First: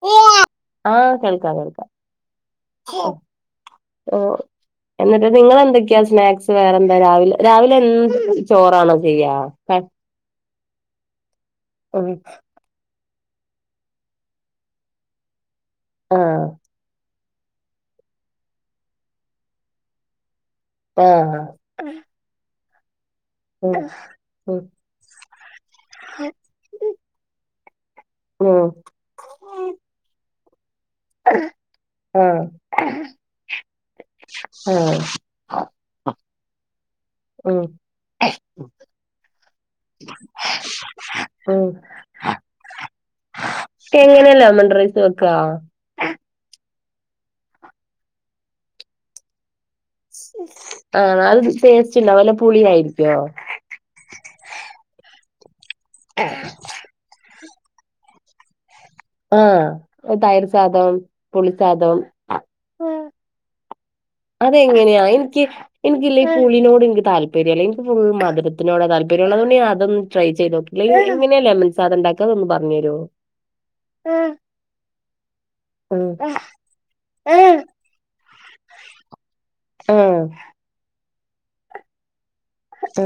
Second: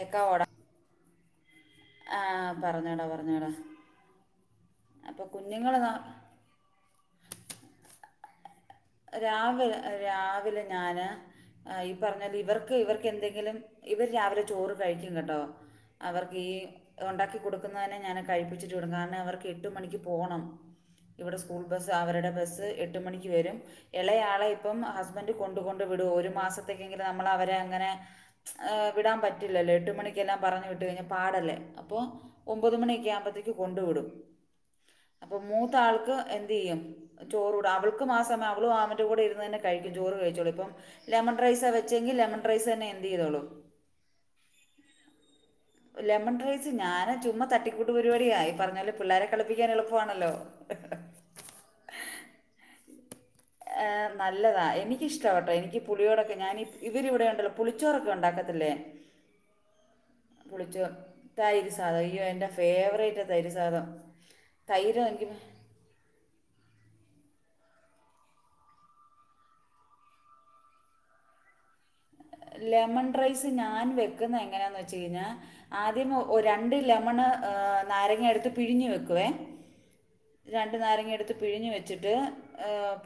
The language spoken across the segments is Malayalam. കേക്കാവോടാ ആഹ് കേൾക്കാം കേൾക്കാം ആ പറഞ്ഞോടാ പറഞ്ഞോടാ അപ്പൊ എന്നിട്ട് കുഞ്ഞുങ്ങൾ നിങ്ങെളെന്തൊക്കെയാ സ്നാക്സ് വേറെന്താ രാവിലെ രാവിലെ എന്ത് ചോറാണ്? രാവിലെ രാവിലെ ഞാന് ഈ ഉം പറഞ്ഞ ഇവർക്ക് ഇവർക്ക് ക്കെന്തെിലും ഇവർ രാവിലെ ചോറ് കഴിക്കും കേട്ടോ അവർക്ക് ആഹ് ഈ ഒണ്ടാക്കി കൊട് ഞാന് കഴിപ്പിച്ചിട്ട് വിട്ണ് കാരണം അവർക്ക് എട്ടുമണിക്ക് പോണം ഇവടെ ആഹ് സ്കൂ അവരുടെ ബസ്സ് എട്ട് മണിക്ക് വരും. ഉം എളയാളെപ്പം ഹസ്ബൻറ് കൊണ്ട് കൊണ്ട് വിടു ഒരു മാസത്തേക്കെങ്കിലും നമ്മള് അവരെ അങ്ങനെ ഉം ഉം ഏഹ് വിടാൻപറ്റില്ലല്ലോ എട്ട് മണിക്കെല്ലാം പറഞ്ഞു വിട്ടു കഴിഞ്ഞ പാടല്ലേ അപ്പൊ ആഹ് ഒമ്പത് മണിയൊക്കെ ആവുമ്പോത്തേക്ക് കൊണ്ടു വിടും. ആഹ് പ്പൊ മൂത്താൾക്ക് എന്ത്യ്യും ഉം ചോറൂട അവൾക്ക് മാസം ആ മാവൻ്റെ കൂടെയീരുന്ന് തന്നെ കഴിക്കും ചോറ് കഴിച്ചോളും ഇപ്പൊ ലെമൺ ഉം റൈസാ വെച്ചെങ്കി ലെമൺ റൈസെന്നെ എന്തീ തോളൂ എങ്ങനെ? ലെമൺ റൈസ് വെക്കാ ലെമൺ റൈസ് ഞാന് ചുമ്മ തട്ടിക്കൂട്ട് പരിപാടിയാ ഈ പറഞ്ഞാല് പിള്ളേരെ കളിപ്പിക്കാനെള് ആഹ് നല്ല ടേസ്റ്റ് ണ്ടാവോ അല്ല പുളിയായിരിക്കോ? ആഹ് നല്ലതാ എനിക്കിഷ്ടാട്ടൊ എനിക്ക് പുളിയോടൊക്കെ ഞാന് ഇവരിവിടെയ്ണ്ടല്ലോ പുളിച്ചോറൊക്കെ ണ്ടാക്കത്തില്ലേ? ആഹ് തൈര് സാദം പുളിചോറ് തൈര് സാധായ്യോ എന്റെ പുളിസാദം ഫേവറേറ്റ് തൈര്സാധാ അതെങ്ങനെയാ എനിക്ക് എനിക്കില്ലേ ഈ പുളിനോട് എനിക്ക് താൽപരൃല്ല എനിക്ക് ഫുൾ മധുരത്തിനോടാ താല്പര്യം ള്ളതോണ്ട് ഞാനതൊന്ന് ട്രൈ ചെയ്തോ ഇങ്ങനെയാ ലെമൻ ലെമൺ റൈസ് ഞാൻ വെക്കുന്ന എങ്ങനാന്ന് വെച്ച് കഴിഞ്ഞാ ഉം ആദ്യം ഒ ആഹ് രണ്ട് ലെമണ് ആഹ് ഏഹ് നാരങ്ങ എടുത്ത് പിഴിഞ്ഞ് വെക്കുവേ ആഹ് രണ്ട് നാരങ്ങെടുത്ത് പിഴിഞ്ഞ് വെച്ചിട്ട്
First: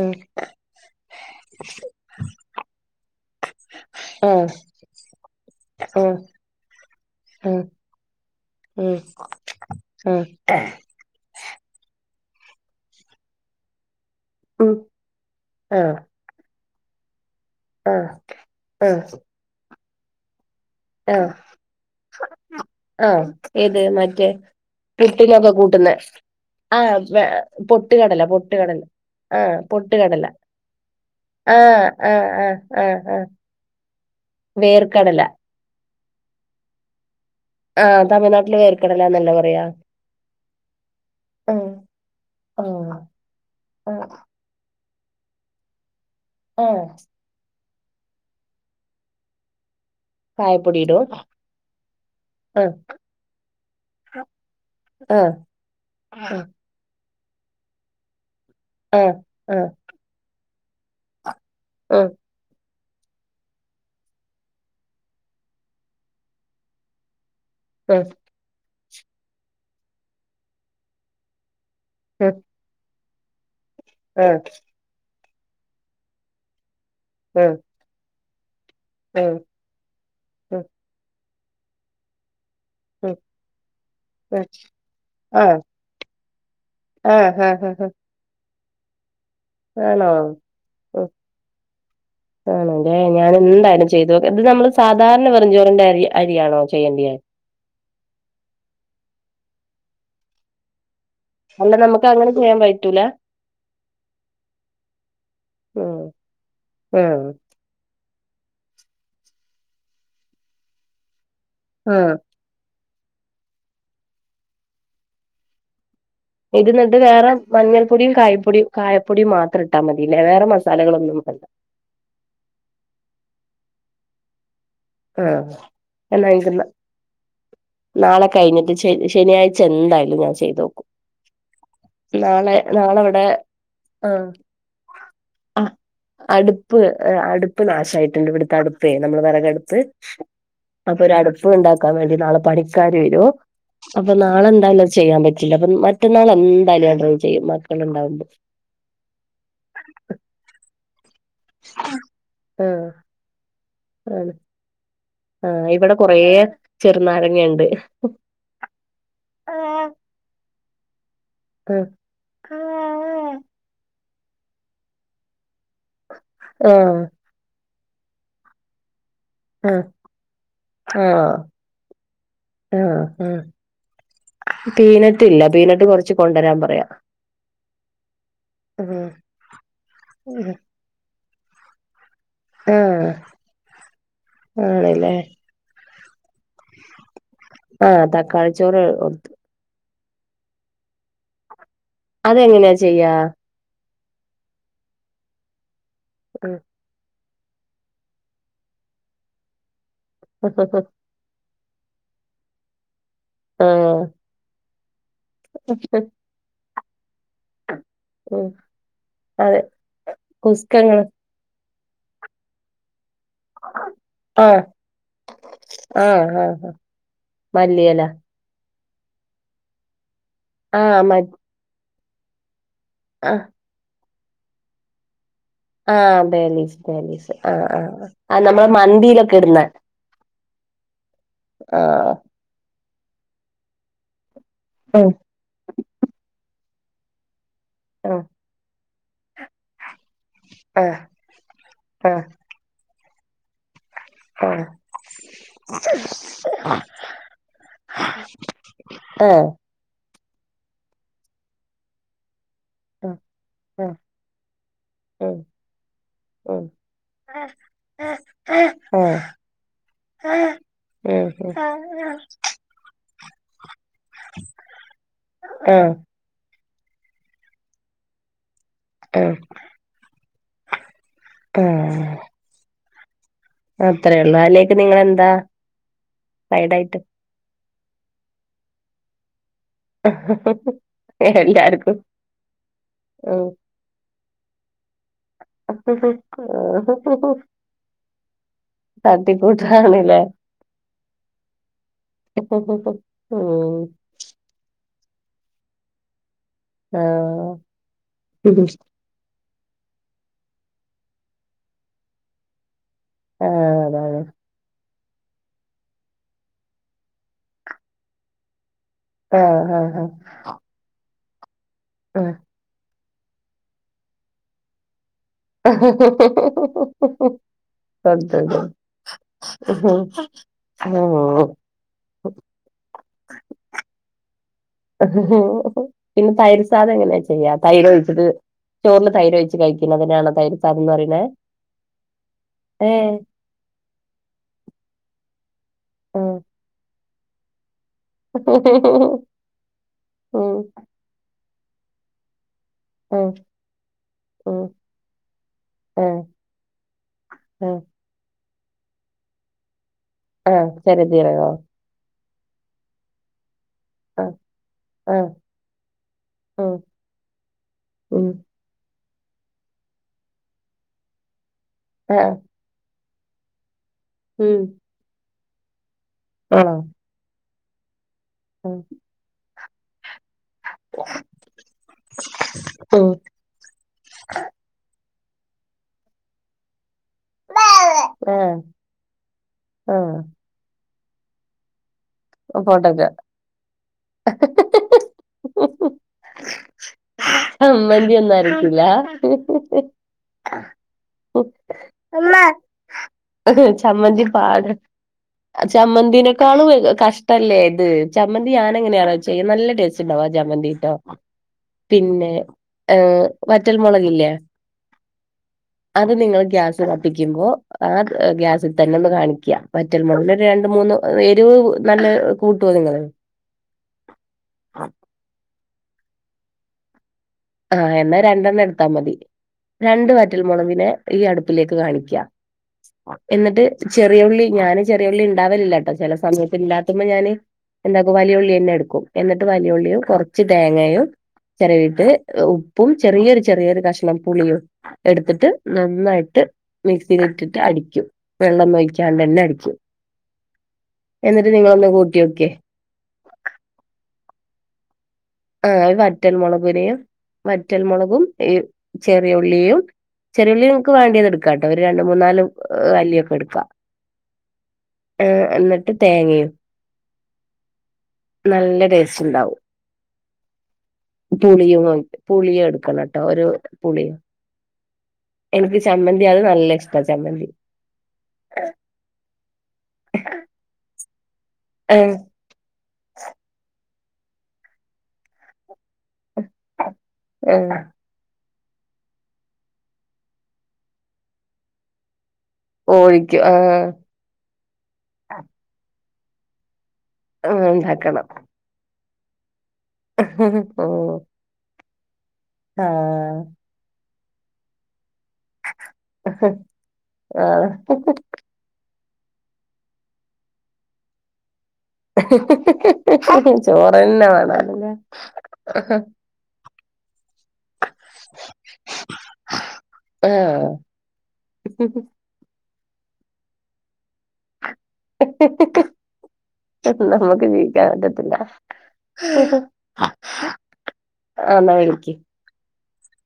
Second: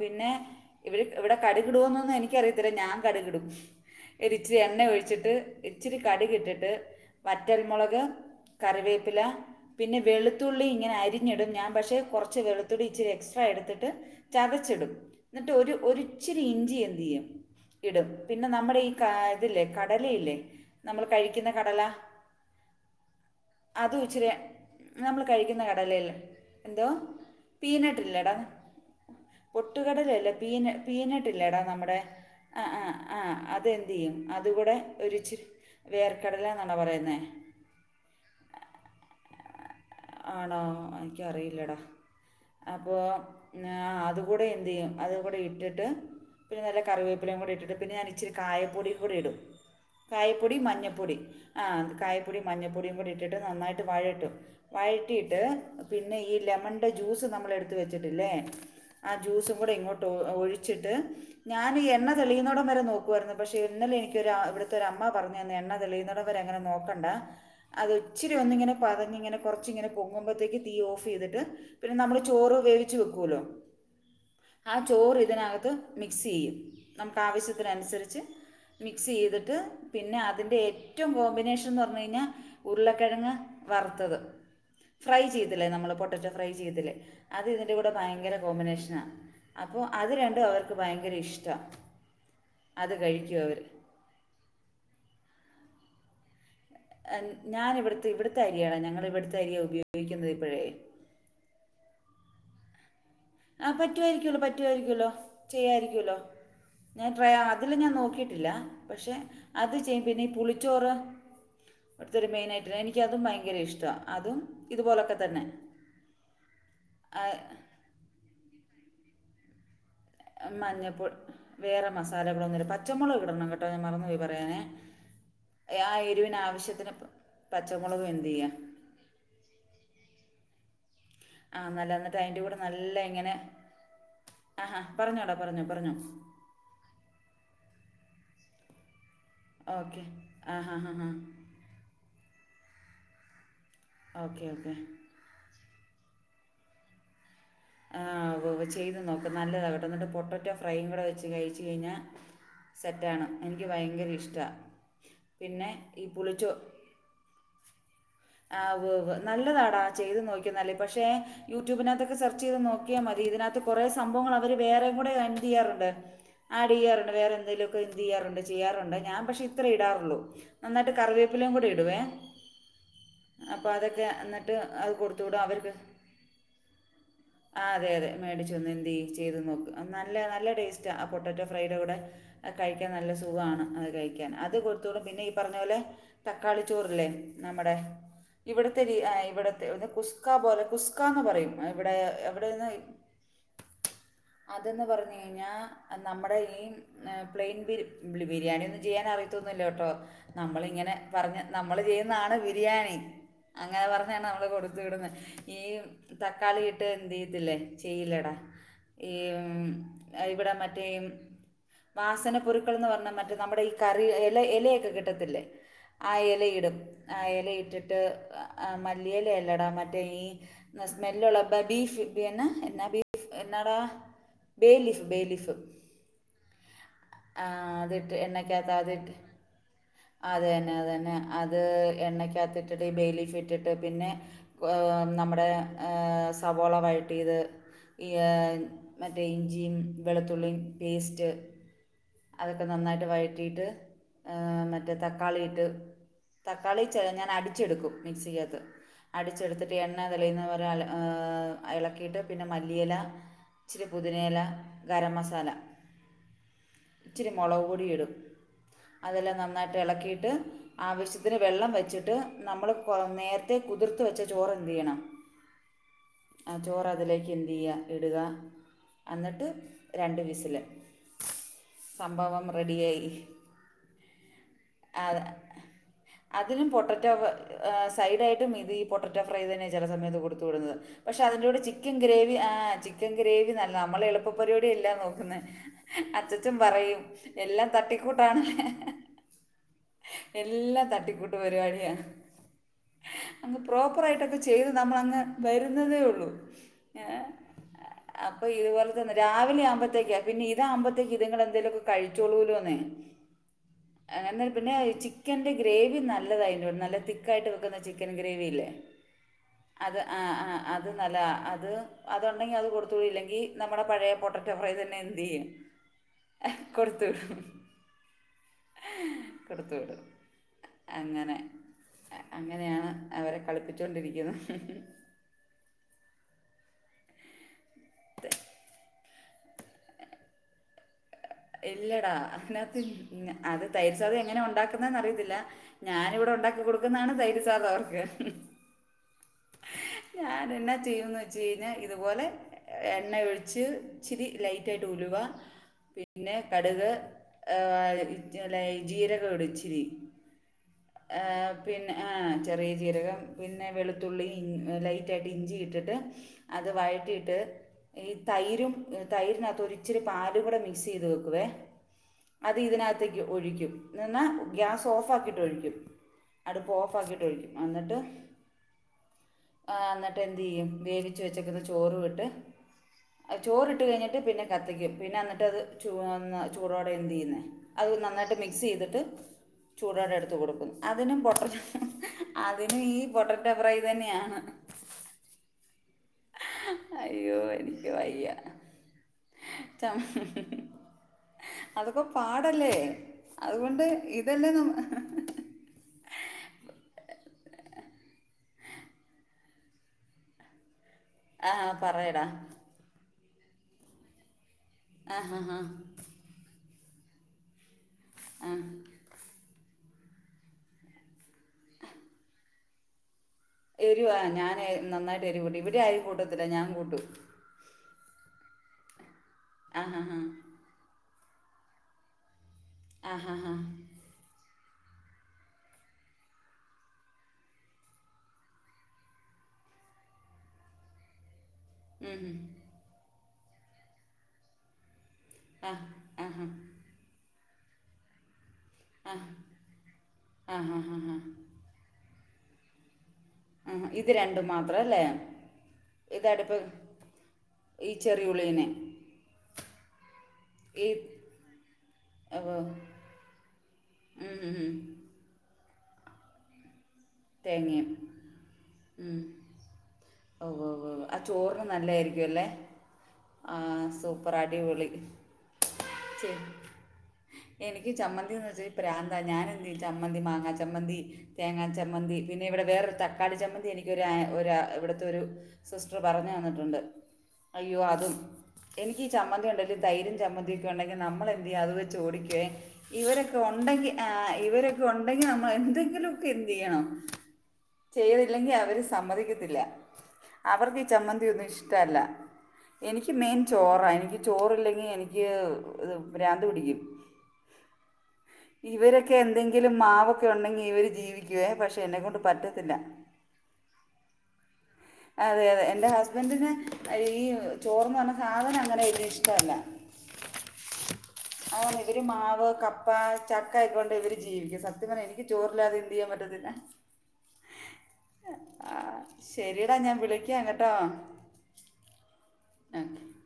പിന്നെ ഇവര് ഇവിടെ കടുകിടോന്നൊന്നും എനിക്കറിയത്തില്ല ഞാൻ കടുകിടും. ആഹ് ര്ച്ചിരി എണ്ണ ഒഴിച്ചിട്ട് ഇച്ചിരി ആഹ് കട് കിട്ടിട്ട് വറ്റൽമൊളക് ഉം കറിവേപ്പില പിന്നെ ആഹ് വെളുത്തുള്ളീനി ങ്ങനെ അരിഞ്ഞിടും ഞാൻ പക്ഷെ കുറച്ച് വെളുത്തൂടി ഇച്ചിരി എക്സ്ട്രാ എടുത്തിട്ട് ഉം ചതച്ചിടും എന്നിട്ട് ഒരു ആഹ് ഒച്ചിരി ഇഞ്ചി എന്ത് ചെയ്യും ആഹ് ഇടും പിന്നെ നമ്- മ്മടെ ഈ ആഹ് ഇതില്ലേ കടലയില്ലേ നമ്മൾ ആഹ് കഴിക്കുന്ന കടലാ ആഹ് ഏത് മറ്റേ നമ്മൾ പുട്ടിനൊക്കെ കഴിക്കുന്ന കൂട്ടുന്നെ കടലയില്ലേ എന്തോ ആഹ് പൊട്ട് പീനട്ട് കടല ഇല്ലേടാ പൊട്ട് കടല ആഹ പൊട്ട് കടല പൊട്ടുകടലയല്ല പീന പീനട്ട് ഇല്ലേടാ ആഹ് ആഹ് ആഹ് ആഹ് ആഹ് അതെന്തിയ്യും അതുകൂടെ വേർക്കടല ഒരിച്ചിരി വേർക്കടല എന്നാണോ പറയുന്നേ ആഹ് തമിഴ്നാട്ടില് വേർക്കടലാന്നല്ലെ പറയാ ആണോ ആഹ് ആഹ് അപ്പോ ന്നാ ആഹ് അത്- കൂടെ എന്ത് ചെയ്യും അത കൂടെ ഇട്ടിട്ട് പിന്നെ ആഹ് നല്ല കറിവേപ്പിലും കൂടെ ഇട്ടിട്ട് പിന്നെ ഞാൻ ഇച്ചിരി കായപ്പൊടിയും കൂടി ഇടും കായപ്പൊടി മഞ്ഞൾപ്പൊടി ആ കായപ്പൊടി ആഹ് മഞ്ഞൾപ്പൊടിയും കൂടി ഇട്ടിട്ട് നന്നായിട്ട് വഴട്ടും ആഹ് വഴറ്റിയിട്ട് പിന്നെ ഈ ലെമൺ ണ്ടെ ജ്യൂസ് നമ്മൾ എടുത്ത് വെച്ചിട്ടില്ലേ ആ ആഹ് ജ്യൂസും ആഹ് കൂടി ഇങ്ങട്ട് ഒഴിച്ചിട്ട് ഞാന ഈ ആഹ് എണ്ണതെളിയുന്നോടം വരെ നോക്കും രുന്നു പക്ഷെ ഇന്നലെ എനിക്കൊരു ഇവിടത്തെ ഒരമ്മ പറഞ്ഞു തന്ന് എണ്ണ തെളിയുന്നുന്നത്വരെ അങ്ങനെ നോക്കണ്ട ആഹ് അതൊച്ചരി ഒന്നിങ്ങനെ പതഞ് ഇങ്ങെ കുറച്ച് ഇങ്ങനെ പൊങ്ങുമ്പോഴത്തേക്ക് തീ ഓഫ് ചെയ്തിട്ട് പിന്നെ നമ്മൾ ആഹ് ചോറ് വേവിച്ച് വെക്കോല്ലോ ആഹ് ആ ചോറ് ഇതിനകത്ത് മിക്സ് ചെയ്യും നമുക്ക് ആഹ് ആഹ് ആവശ്യത്തിനനുസരിച്ച് മിക്സ് ആഹ് ആഹ് ചെയ്തിട്ട് പിന്നെ അതിൻ്റെ ഏറ്റവും കോമ്പിനേഷൻന്ന് പറഞ്ഞു കഴിഞ്ഞാ ഉരുളക്കിഴങ്ങ് വറുത്തത് ഫ്രൈ ചെയ്തില്ലേ നമ്മള് പൊട്ടറ്റോ ഫ്രൈ ചെയ്തില്ലേ ആഹ് അത് ആഹ് ഇതിന്റെ ആഹ് ആഹ് കൂടെ ഭയങ്കര കോമ്പിനേഷനാ അപ്പോ ആണോ അത് രണ്ടും അവർക്ക് ഭയങ്കര ഇഷ്ട ആണ് ലെ ഞാൻ എന്തായാലും ചെയ്തോക്ക് ഇത് നമ്മള് സാധാരണ വെറുഞ്ചോറിന്റെ അരി അരിയാണോ ചെയ്യണ്ടിയെ ഞാന് ഇവട്ത്തെ ഇവട്ത്തെ അരിയാണ് ഞങ്ങള് ഇവട്ത്തെ അരിയാ ഉപയോഗിക്കുന്നത് ഇപ്പഴേ അല്ല നമുക്ക് അങ്ങനെ ചെയ്യാം പറ്റൂല ആ പറ്റുവായിരിക്കൊല്ലോ പറ്റുവായിരിക്കൊല്ലോ ഉം ചെയ്യായിര്ക്കൊല്ലോ ഞാൻ ഉം ട്രൈ ആ അതില് ഞാൻ നോക്കിയിട്ടില്ല പക്ഷെ അത് ചെയ്യും പിന്നെ ഈ പുളിച്ചോറ് ഉം അവ്ത്തൊരു മെയിനായിട്ടര് എനിക്ക് അതും ഭയങ്കര ഇഷ്ടാ അതും ഇതുപോലൊക്ക തന്നെ ഇത് ന്നട്ട് ആ, വേറെ മഞ്ഞൾപ്പൊടിയും കായപ്പൊടിം കായപ്പൊടിം മാത്രം ഇ ട്ടാ മതീ ലെ വേറെ മഞ്ഞപ്പൊടി മസാലകളോന്നും വേണ്ട വേറെ മസാലകളൊന്നുല്ല പച്ചമൊളക് ഇടണം കേട്ടോ ഞാൻ മറന്ന് പോയി പറയാനെ ആഹ് ആ എന്നാ എര്വ്ന് എനിക്ക് ന- ആവശ്യത്തിന് പ പച്ചമുളകും എന്തയ്യ ശ ശനിയാഴ്ച എന്തായാലും ഞാൻ ചെയ്തോക്കും ആ നല്ല ന്നട്ട് അയിന്റെ കൂടെ നല്ലെ ഇവിടെ ഇങ്ങനെ ആ അ ഹാ പറഞ്ഞോടാ പറഞ്ഞോ പറഞ്ഞോ പ്പ് അട്പ്പ് നാഷായിട്ട്ണ്ട് ഇവട്ത്തെ അടുപ്പേ നമ്മള് വെറകടുപ്പ് ഓക്കെ ആ ഹാ ഹാ അപ്പൊ ഹാ ഒര അട് പ്പ് ഇണ്ടാക്കാം വേണ്ടി നാളെ പണിക്കാര് വരും അപ്പൊ ഓക്കെ നാളെ ഓക്കെ എന്തായാലും അത് ചെയ്യാം പ റ്റില്ല അപ്പം മറ്റന്നാള് എന്താലും ഞാൻ ട്രൈ ചെയ്യും ആ ഉണ്ടാവുമ്പോ ചെയ്ത് നോക് നല്ലതാ കേട്ടോ ന്നട്ട് പൊട്ടറ്റോ ഫ്രൈയും കൂടെ വെച്ച് കഴി ച്ച് കഴിഞ്ഞ ആഹ് സെറ്റാണ് എനിക്ക് ഭയങ്കര ആണ് ഇഷ്ടാ ആ ഇവടെ കൊറേ ചെർനാരങ്ങ ഇണ്ട് ആ ഉവ്വ് വ്വ് നല്ലതാടാ ചെയ്ത് നോക്കിയുന്നല്ലേ പക്ഷെ ആഹ് യൂട്യൂബിനകത്തൊക്കെ സെർച്ച് ചെയ്ത് നോക്കിയാ മതി ഇതിനകത്ത് കോറെ സംഭവങ്ങള് അവര് വേറെയും കൂടെ എന്തയ്യാറുണ്ട് ആഡ് ചെയ്യാറുണ്ട് ആഹ് വേറെ എന്തെലൊക്കെ എന്ത് ചെയ്യാറുണ്ട് ചെയ്യാറുണ്ട് ഞാൻ പക്ഷെ ഇ ത്രയേ ഇടാറുള്ളൂ നന്നായിട്ട് കറിവേപ്പിലേയും കൂടെ ഇടുവേ ആഹ് ആഹ് അപ്പൊ അതൊക്കെ അന്ന്ട്ട് അത് കൊടുത്തു പീനട്ട് വിടും ഇല്ല അവര്ക്ക് പീനട്ട് കൊറച്ച് കൊണ്ടുവരാൻ പറയാം ആ അതെ അതെ മേടിച് ഒന്ന് എന്തയ് ആഹ് ചെയ്തു നോക്ക് നല്ല നല്ല ടേസ് ക്ക ആ പൊട്ടറ്റൊ ഫ്രെയിടെ കൂടെ കഴിക്കാൻ ആഹ് നല്ല സുഖാണ് അത് കഴിക്കാൻ അത് കൊടുത്തുവിടും ആണല്ലേ പിന്നെ ഈ പറഞ്ഞ പോലെ തക്കാളി ചോറ്ല്ലേ നമ്മടെ ആ ത ഇവട്ത്തെ രീ ആ ഇവടത്തെ ഒ കുസ്കാ പോലെ കുസ്കാന്ന് പറയും എവടെ എവടെന്ന് അതെങ്ങനെയാ ചെയ്യാ അതന്ന് പറഞ് കഴിഞ്ഞാ നമ്മടെ ഉം ഈ പ്ലെയിൻ ബിരി ബിരിയാണി ഒന്നും ചെയ്യാൻ അറിയത്തൊന്നു ഇല്ല കെട്ടോ നമ്മളിങ്ങനെ പറഞ് നമ്മള് ചെയ്യ്ന്നാണ് ബിരിയാണി അങ്ങനെ ആഹ് പറഞ്ഞാണ് നമ്മള് കൊടുത്തു വിടുന്ന ഈ തക്കാളി ഇട്ട് എന്തയ്യത്തില്ലേ ചെയ്യില്ലടാ ഈ ഉം അതെ ഇവടെ മറ്റേ കുസ്കങ്ങള് വാസനപ്പൊരുക്കൾ ന്ന് പർഞ്ഞാ മറ്റേ നമ്മുടെ ഈ കറി എല ആഹ് എലയൊക്കെ കിട്ടത്തില്ലേ ആ ആഹ് ആഹ് എലയിടും ആ എലയിട്ട്ട്ട് മല്ലിയെല മല്ലി എല എല്ലടാ മറ്റേ ഈ ആഹ് മ സ്മെല്ലുള്ള ബീഫ് എന്നാ എന്നാ ബീഫ് ആഹ് എന്നാടാ ബേ ലീഫ് ബെ ലീഫ് ആ ബേ ലീഫ് ബേ ലീഫ് ആ ആ അ നമ്മള് മന്ദീലൊക്ക ഇടുന്നെ അതെന്നെ അതന്നെ അത് ആഹ് എണ്ണക്കകത്ത് ഇട്ട്ട്ട് ഈ ബേ ലീഫ് ഇട്ടിട്ട് പിന്നെ ഉം നമ്മുടെ ഏ സവോള വഴട്ടിയത് ഈ ആഹ് മറ്റേ ഇഞ്ചിം വെളുത്തുള്ളീം പേസ്റ്റ് ആഹ് അതൊക്കെ നന്നായിട്ട് വഴറ്റിയിട്ട് ആഹ് മറ്റേ തക്കാളി ഇട്ട് തക്കാളി ചെ ഞാൻ അടിച്ചെടുക്കും മിക്സിക്കകത്ത് ആഹ് അടിച്ചെടുത്തിട്ട് എണ്ണ തെളിയുന്ന വരെ ഏഹ് എളക്കിട്ട് പിന്നെ മല്ലിയെല ആഹ് ഇച്ചിരി ആഹ് പൊതിനെയെല ഗരം ആഹ് ഉം മസാല ആഹ് ഇച്ചിരി മൊളക് പൊടിം ഇടും, ഉം അതെല്ലാം നന്നായിട്ട് എളക്കീട്ട് ആവശ്യത്തിന് ഉം വെള്ളം വെച്ചിട്ട് നമ്മള് കൊ നേരത്തെ കുതിർത്ത് വെച്ച ചോറ് എന്തെയ്യണം ആഹ്. ആ ചോറ് അതിലേക്കെന്തെയ്യ ഇടുക, ആഹ് അന്നിട്ട് രണ്ട് വിസില് ആഹ് സംഭവം റെഡിയായി. അത്രേ ഉള്ളൂ അതിലേക്ക് ആഹ്, നിങ്ങളെന്താ അതിലും സൈഡായിട്ട് പൊട്ടറ്റോ പ ആഹ് സൈഡായിട്ട് മിതി പൊട്ടറ്റ ഫ്രൈ തന്നെ ചെല സമയത്ത് കൊടുത്ത് വിടുന്നത്. പക്ഷെ അതിന്റെ കൂടെ ചിക്കൻ എല്ലാർക്കും ഗ്രേവി ആഹ് ചിക്കൻ ഗ്രേവി നല് ആഹ് നമ്മള് എളുപ്പ പരിപാടിയല്ല നോക്കുന്നേ, അച്ഛൻ പറയും ഉം എല്ലാം തട്ടിക്കൂട്ടാണ് [inaudible] തട്ടിക്കൂട്ടാണ്ല്ലേ എല്ലാം തട്ടിക്കൂട്ട് പരിപാടിയാ, അങ്ങ് പ്രോപ്പ യിട്ടൊക്കെ ചെയ്ത് നമ്മളങ്ങ് വരുന്നതേ ഒള്ളൂ ഏഹ്, അപ്പൊ ഉം യുവർ രാവിലെ ആകുമ്പഴ്ത്തേക്ക് പിന്നെ ഇതാകുമ്പഴ്ത്തേക്ക് ഇതിലെന്തേലൊക്കെ കഴിച്ചോളൂലൊന്നെ ആഹ് അതാണ് അങ്ങന പിന്നെ ചിക്കന്റെ ഗ്രേവി നല്ലതായിരുന്നു നല്ല തിക്കായിട്ട് വെക്കുന്ന ചിക്കൻ ഗ്രേവിയില്ലേ അത് ആഹ് ആഹ് ആഹ് അ ത് നല്ലതാ അത് ആഹ് അതുണ്ടെങ്കി അത് കൊടുത്ത് വിടും ഇല്ലെങ്കി നമ്മടെ പഴയ പൊട്ടറ്റോ ഫ്രൈ തന്നെ എന്തെയ്യും [unintelligible] കൊടുത്തിടും കൊടുത്തു [unintelligible] അ അങ്ങനെയാണ് അവരെ കളിപ്പിച്ചൊണ്ടിരിക്കുന്ന പിന്നെ തൈര് സാധം എങ്ങനെയാ ചെയ്യാ തൈര് ഒഴിച്ചത് ചോറില് തൈരൊഴി ച്ച് കഴിക്കുന്നതിനെയാണോ തൈര് സാധം എന്ന് പറയ്ണേ ഇല്ലടാ അതിനകത്ത് ഇല്ല അത് തൈര് സാധം എങ്ങനെ ഉണ്ടാക്കുന്നെന്ന് അറിയത്തില്ല ഞാന് ഇവടെ ആഹ് ഉണ്ടാക്കി കൊടുക്കുന്നതാണ് തൈര് സാധവൊക്കെ [inaudible] ഉം ഞാനെന്നാ ചെയ്യൂന്ന് ചീഞ്ഞാ ഇത് പോലെ എണ്ണ ഉം ഒഴിച്ച് ഇച്ചിരി ഉം ലൈറ്റായിട്ട് ഉലുവ ആഹ് പിന്നെ കട്ക് ആഹ് ഏഹ് ഇ ലൈ ജീരകം ഇടും ഇിച്ചിരി ആഹ് ചെറുജീരകോ ഏഹ് പിന്നെ ആഹ് ചെറിയ ജീരകം പിന്നെ വെളു ത്തുള്ളി ആഹ് ലൈറ്റായിട്ട് ആഹ് ഇഞ്ചി ഇട്ടിട്ട് അത് ഉം വഴറ്റിട്ട് ഈ ഉം തൈരും ഏഹ് തൈരിനകത്ത് ഇരിച്ചിരി പാലും കൂടെ മിക്സെയ്ത് വെക്കുവേ ആഹ്. അത് ഇതിനകത്തേക്ക് ഒഴിക്കും എന്നാ ഉം ഗ്യാസൊഫാക്കിട്ട് ഒഴിക്കും അടുപ്പോഫാക്കിട്ട് ഒഴിക്കും. എന്നട്ട് ആഹ് ആഹ് എന്നട്ട് എന്തെയ്യും വേവിച്ച് വെച്ചേക്കുന്ന ചോറും ഇട്ട് ഉം ചോറിട്ട് കഴിഞ്ഞ്ട്ട് പിന്നെ കത്തിക്കും പിന്നെ എന്നട്ടത് ചുവന്ന ചൂടോടെ എന്തെയ്യുന്നെ അത് നന്നായിട്ട് ആഹ് മിക്സെയ്തിട്ട് ചൂടോടെ ആഹ് എടുത്ത് കൊടു ക്കും. അതിനും പൊട്ട അതിനും ഈ പോട്ടക്ക പൊട്ടറ്റഫ്രൈയി തന്നെയാണ്. [inaudible] [inaudible] അയ്യോ എനിക്ക് അമ്മന്തി വയ്യ ഒന്നും അരകൂല്ലാ ചം അതൊക്കെ പാടല്ലേ അതുകൊണ്ട് ചമ്മന്തി ഇതല്ലേ പാട് നമ്മ ചമ്മന്തിനെക്കാളും കഷ്ടല്ലേ ഇത് ചമ്മന്തി ഞാനെങ്ങനെയാണച്ച ചെയ നല്ല ടേസ്റ്റ് ഉണ്ടാവാ ജാമന്തീട്ടോ ആ പറയടാ പിന്നെ ഏഹ് വറ്റൽ മുളകില്ലേ ആഹ് ആഹ് ആഹ് അത് നിങ്ങൾ ഗ്യാസ് കത്തിക്കുമ്പോ ആ ആ ഗ്യാസിൽ തന്നെ ഒന്ന് കാണിക്കാ വറ്റൽ മൊളക് രണ്ട് മൂന്ന് എരിവ് നല്ല കൂട്ടുവോ നിങ്ങള് എരുവാ ഞാൻ നന്നായിട്ട് എരു കൂട്ടു ഇവിടെ ആരും കൂട്ടത്തില്ല ഞാൻ കൂട്ടും ആഹ് എന്നാൽ രണ്ടെണ്ണം എടുത്താൽ മതി ആ ഹാ രണ്ട് ഹാ വറ്റൽ മൊളകിനെ ഈ അടുപ്പിലേക്ക് കാണിക്ക ആ ഹാ ഹാ എന്നിട്ട് ചെ റിയ ഉള്ളി ഞാന് ചെറിയുള്ളി ഉണ്ടാവലില്ല കേട്ടോ ചില സമയത്തില്ലാത്തുമ്പോ ഞാന് എന്താക്കും വലിയുള്ളി തന്നെ എടുക്കും എന്നിട്ട് വലിയുള്ളിയും കുറച്ച് തേങ്ങയും ചെറവിട്ട് ഉം ഉം. ഉപ്പും ചെറിയൊരു ചെറിയൊരു കഷ്ണം പുളിയും എടുത്തിട്ട് ആ ആ നന്നായിട്ട് ഹാ മിക്സിൽ ഇട്ടിട്ട് അടിക്കും വെള്ളം ഒഴിക്കാണ്ട് തന്നെ അടിക്കും ആ ഹാ ഹാ ഹാ എന്നിട്ട് നിങ്ങളൊ ഒന്ന് കൂട്ടിയോക്കെ ആഹ് ഇത് രണ്ടു മാത്രല്ലേ ആഹ് വറ്റൽമുളകിനെയും ഈ വറ്റൽമുളകും ഈ ചെറിയുള്ളീനെ ചെറിയ ഉള്ളിയും ചെറിയ ഉള്ളി ഈ നിങ്ങക്ക് വേണ്ടിയത് എടുക്കാട്ടോ ഒരു രണ്ട് മൂന്നാല് ഓ അല്ലിയൊക്കെ എടുക്കാ ഉം ഉം ഉം. ഏഹ് എന്നിട്ട് തേങ്ങയും തേങ്ങയും നല്ല ടേസ്റ്റ് ഉണ്ടാവും ഉവ്‌ ഉവ് വ് ആ ചോറിന് പുളിയും ഒഴി- നല്ലതായിരിക്കും അല്ലെ പുളിയും എടുക്കണം കേട്ടോ ഒരു ആ പുളിയും സൂപ്പർ അടിപൊളി എനിക്ക് ചമ്മന്തി ചെ അത് നല്ല ഇഷ്ടാ ചമ്മന്തി എനിക്ക് ചമ്മന്തിന്ന് വെച്ചാൽ പ്രാന്ത ഞാൻ എന് ചമ്മന്തി മാങ്ങാ ചമ്മന്തി തേങ്ങാ ആഹ് ചമ്മന്തി പിന്നെ ഇവിടെ വേറൊരു തക്കാളി ചമ്മന്തി എനിക്കൊരു ഒ ഇവട്ത്തെ ഒരു സിസ്റ്റർ പറഞ്ഞു തന്നിട്ടുണ്ട് ആഹ് അയ്യോ അതും എനിക്ക് ഈ ചമ്മന്തി ഉണ്ടെങ്കി തൈരും ചമ്മന്തിയൊക്കെ ഉണ്ടെങ്കിൽ നമ്മൾ എന്ത് ചെയ്യ അത് വെച്ച് ഓടിക്കേ ഇവരൊക്കെ കോഴിക്ക് ആഹ് ഉണ്ടെങ്കി ആ ഇവരൊക്കെ ഉണ്ടെങ്കി നമ്മൾ എന്തെങ്കിലൊക്കെ എന്ത് ചെയ്യണം ആഹ് ഉണ്ടാക്കണം ചെയ്തില്ലെങ്കി അവര് സമ്മതിക്കത്തില്ല അവർക്ക് ഈ ഓ ചമ്മന്തി ഒന്നും ഇഷ്ടല്ല എനിക്ക് മെയിൻ ആഹ് ചോറ എനിക്ക് ചോറ്ല്ലെങ്കി എനിക്ക് ഭ്രാന്ത് പിടിക്കും ആഹ് ഇവരൊക്കെ എന്തെങ്കിലും മാവൊക്കെ ഉണ്ടെങ്കിൽ ഇവര് ജീവി [unintelligible] പക്ഷെ എന്നെ കൊണ്ട് പറ്റത്തില്ല ചോറന്നെ വേണല്ലേ അതെതെ എന്റെ ഹസ്‌ ബൻ്റ്ന് ഈ ചോറ്ന്ന് പർഞ്ഞ സാധനം അങ്ങനെ യിനിക്ക് ഇഷ്ടല്ല ആഹ് ആ ഇവര് മാവ് ക പ്പ ചക്ക ആയിക്കൊണ്ട് ഇവര് ജീവിക്കും സത്യം പറഞ്ഞ എനിക്ക് ചോറില്ലാതെ ചെയ്യാൻ പറ്റത്തില്ല [unintelligible] നമ്മുക്ക് ജീവിക്കാൻ പറ്റത്തില്ല ആ ശരിടാ ഞാൻ ആഹ് വിളിക്കാം കേട്ടോ ന്ന വിളിക്ക് [unintelligible]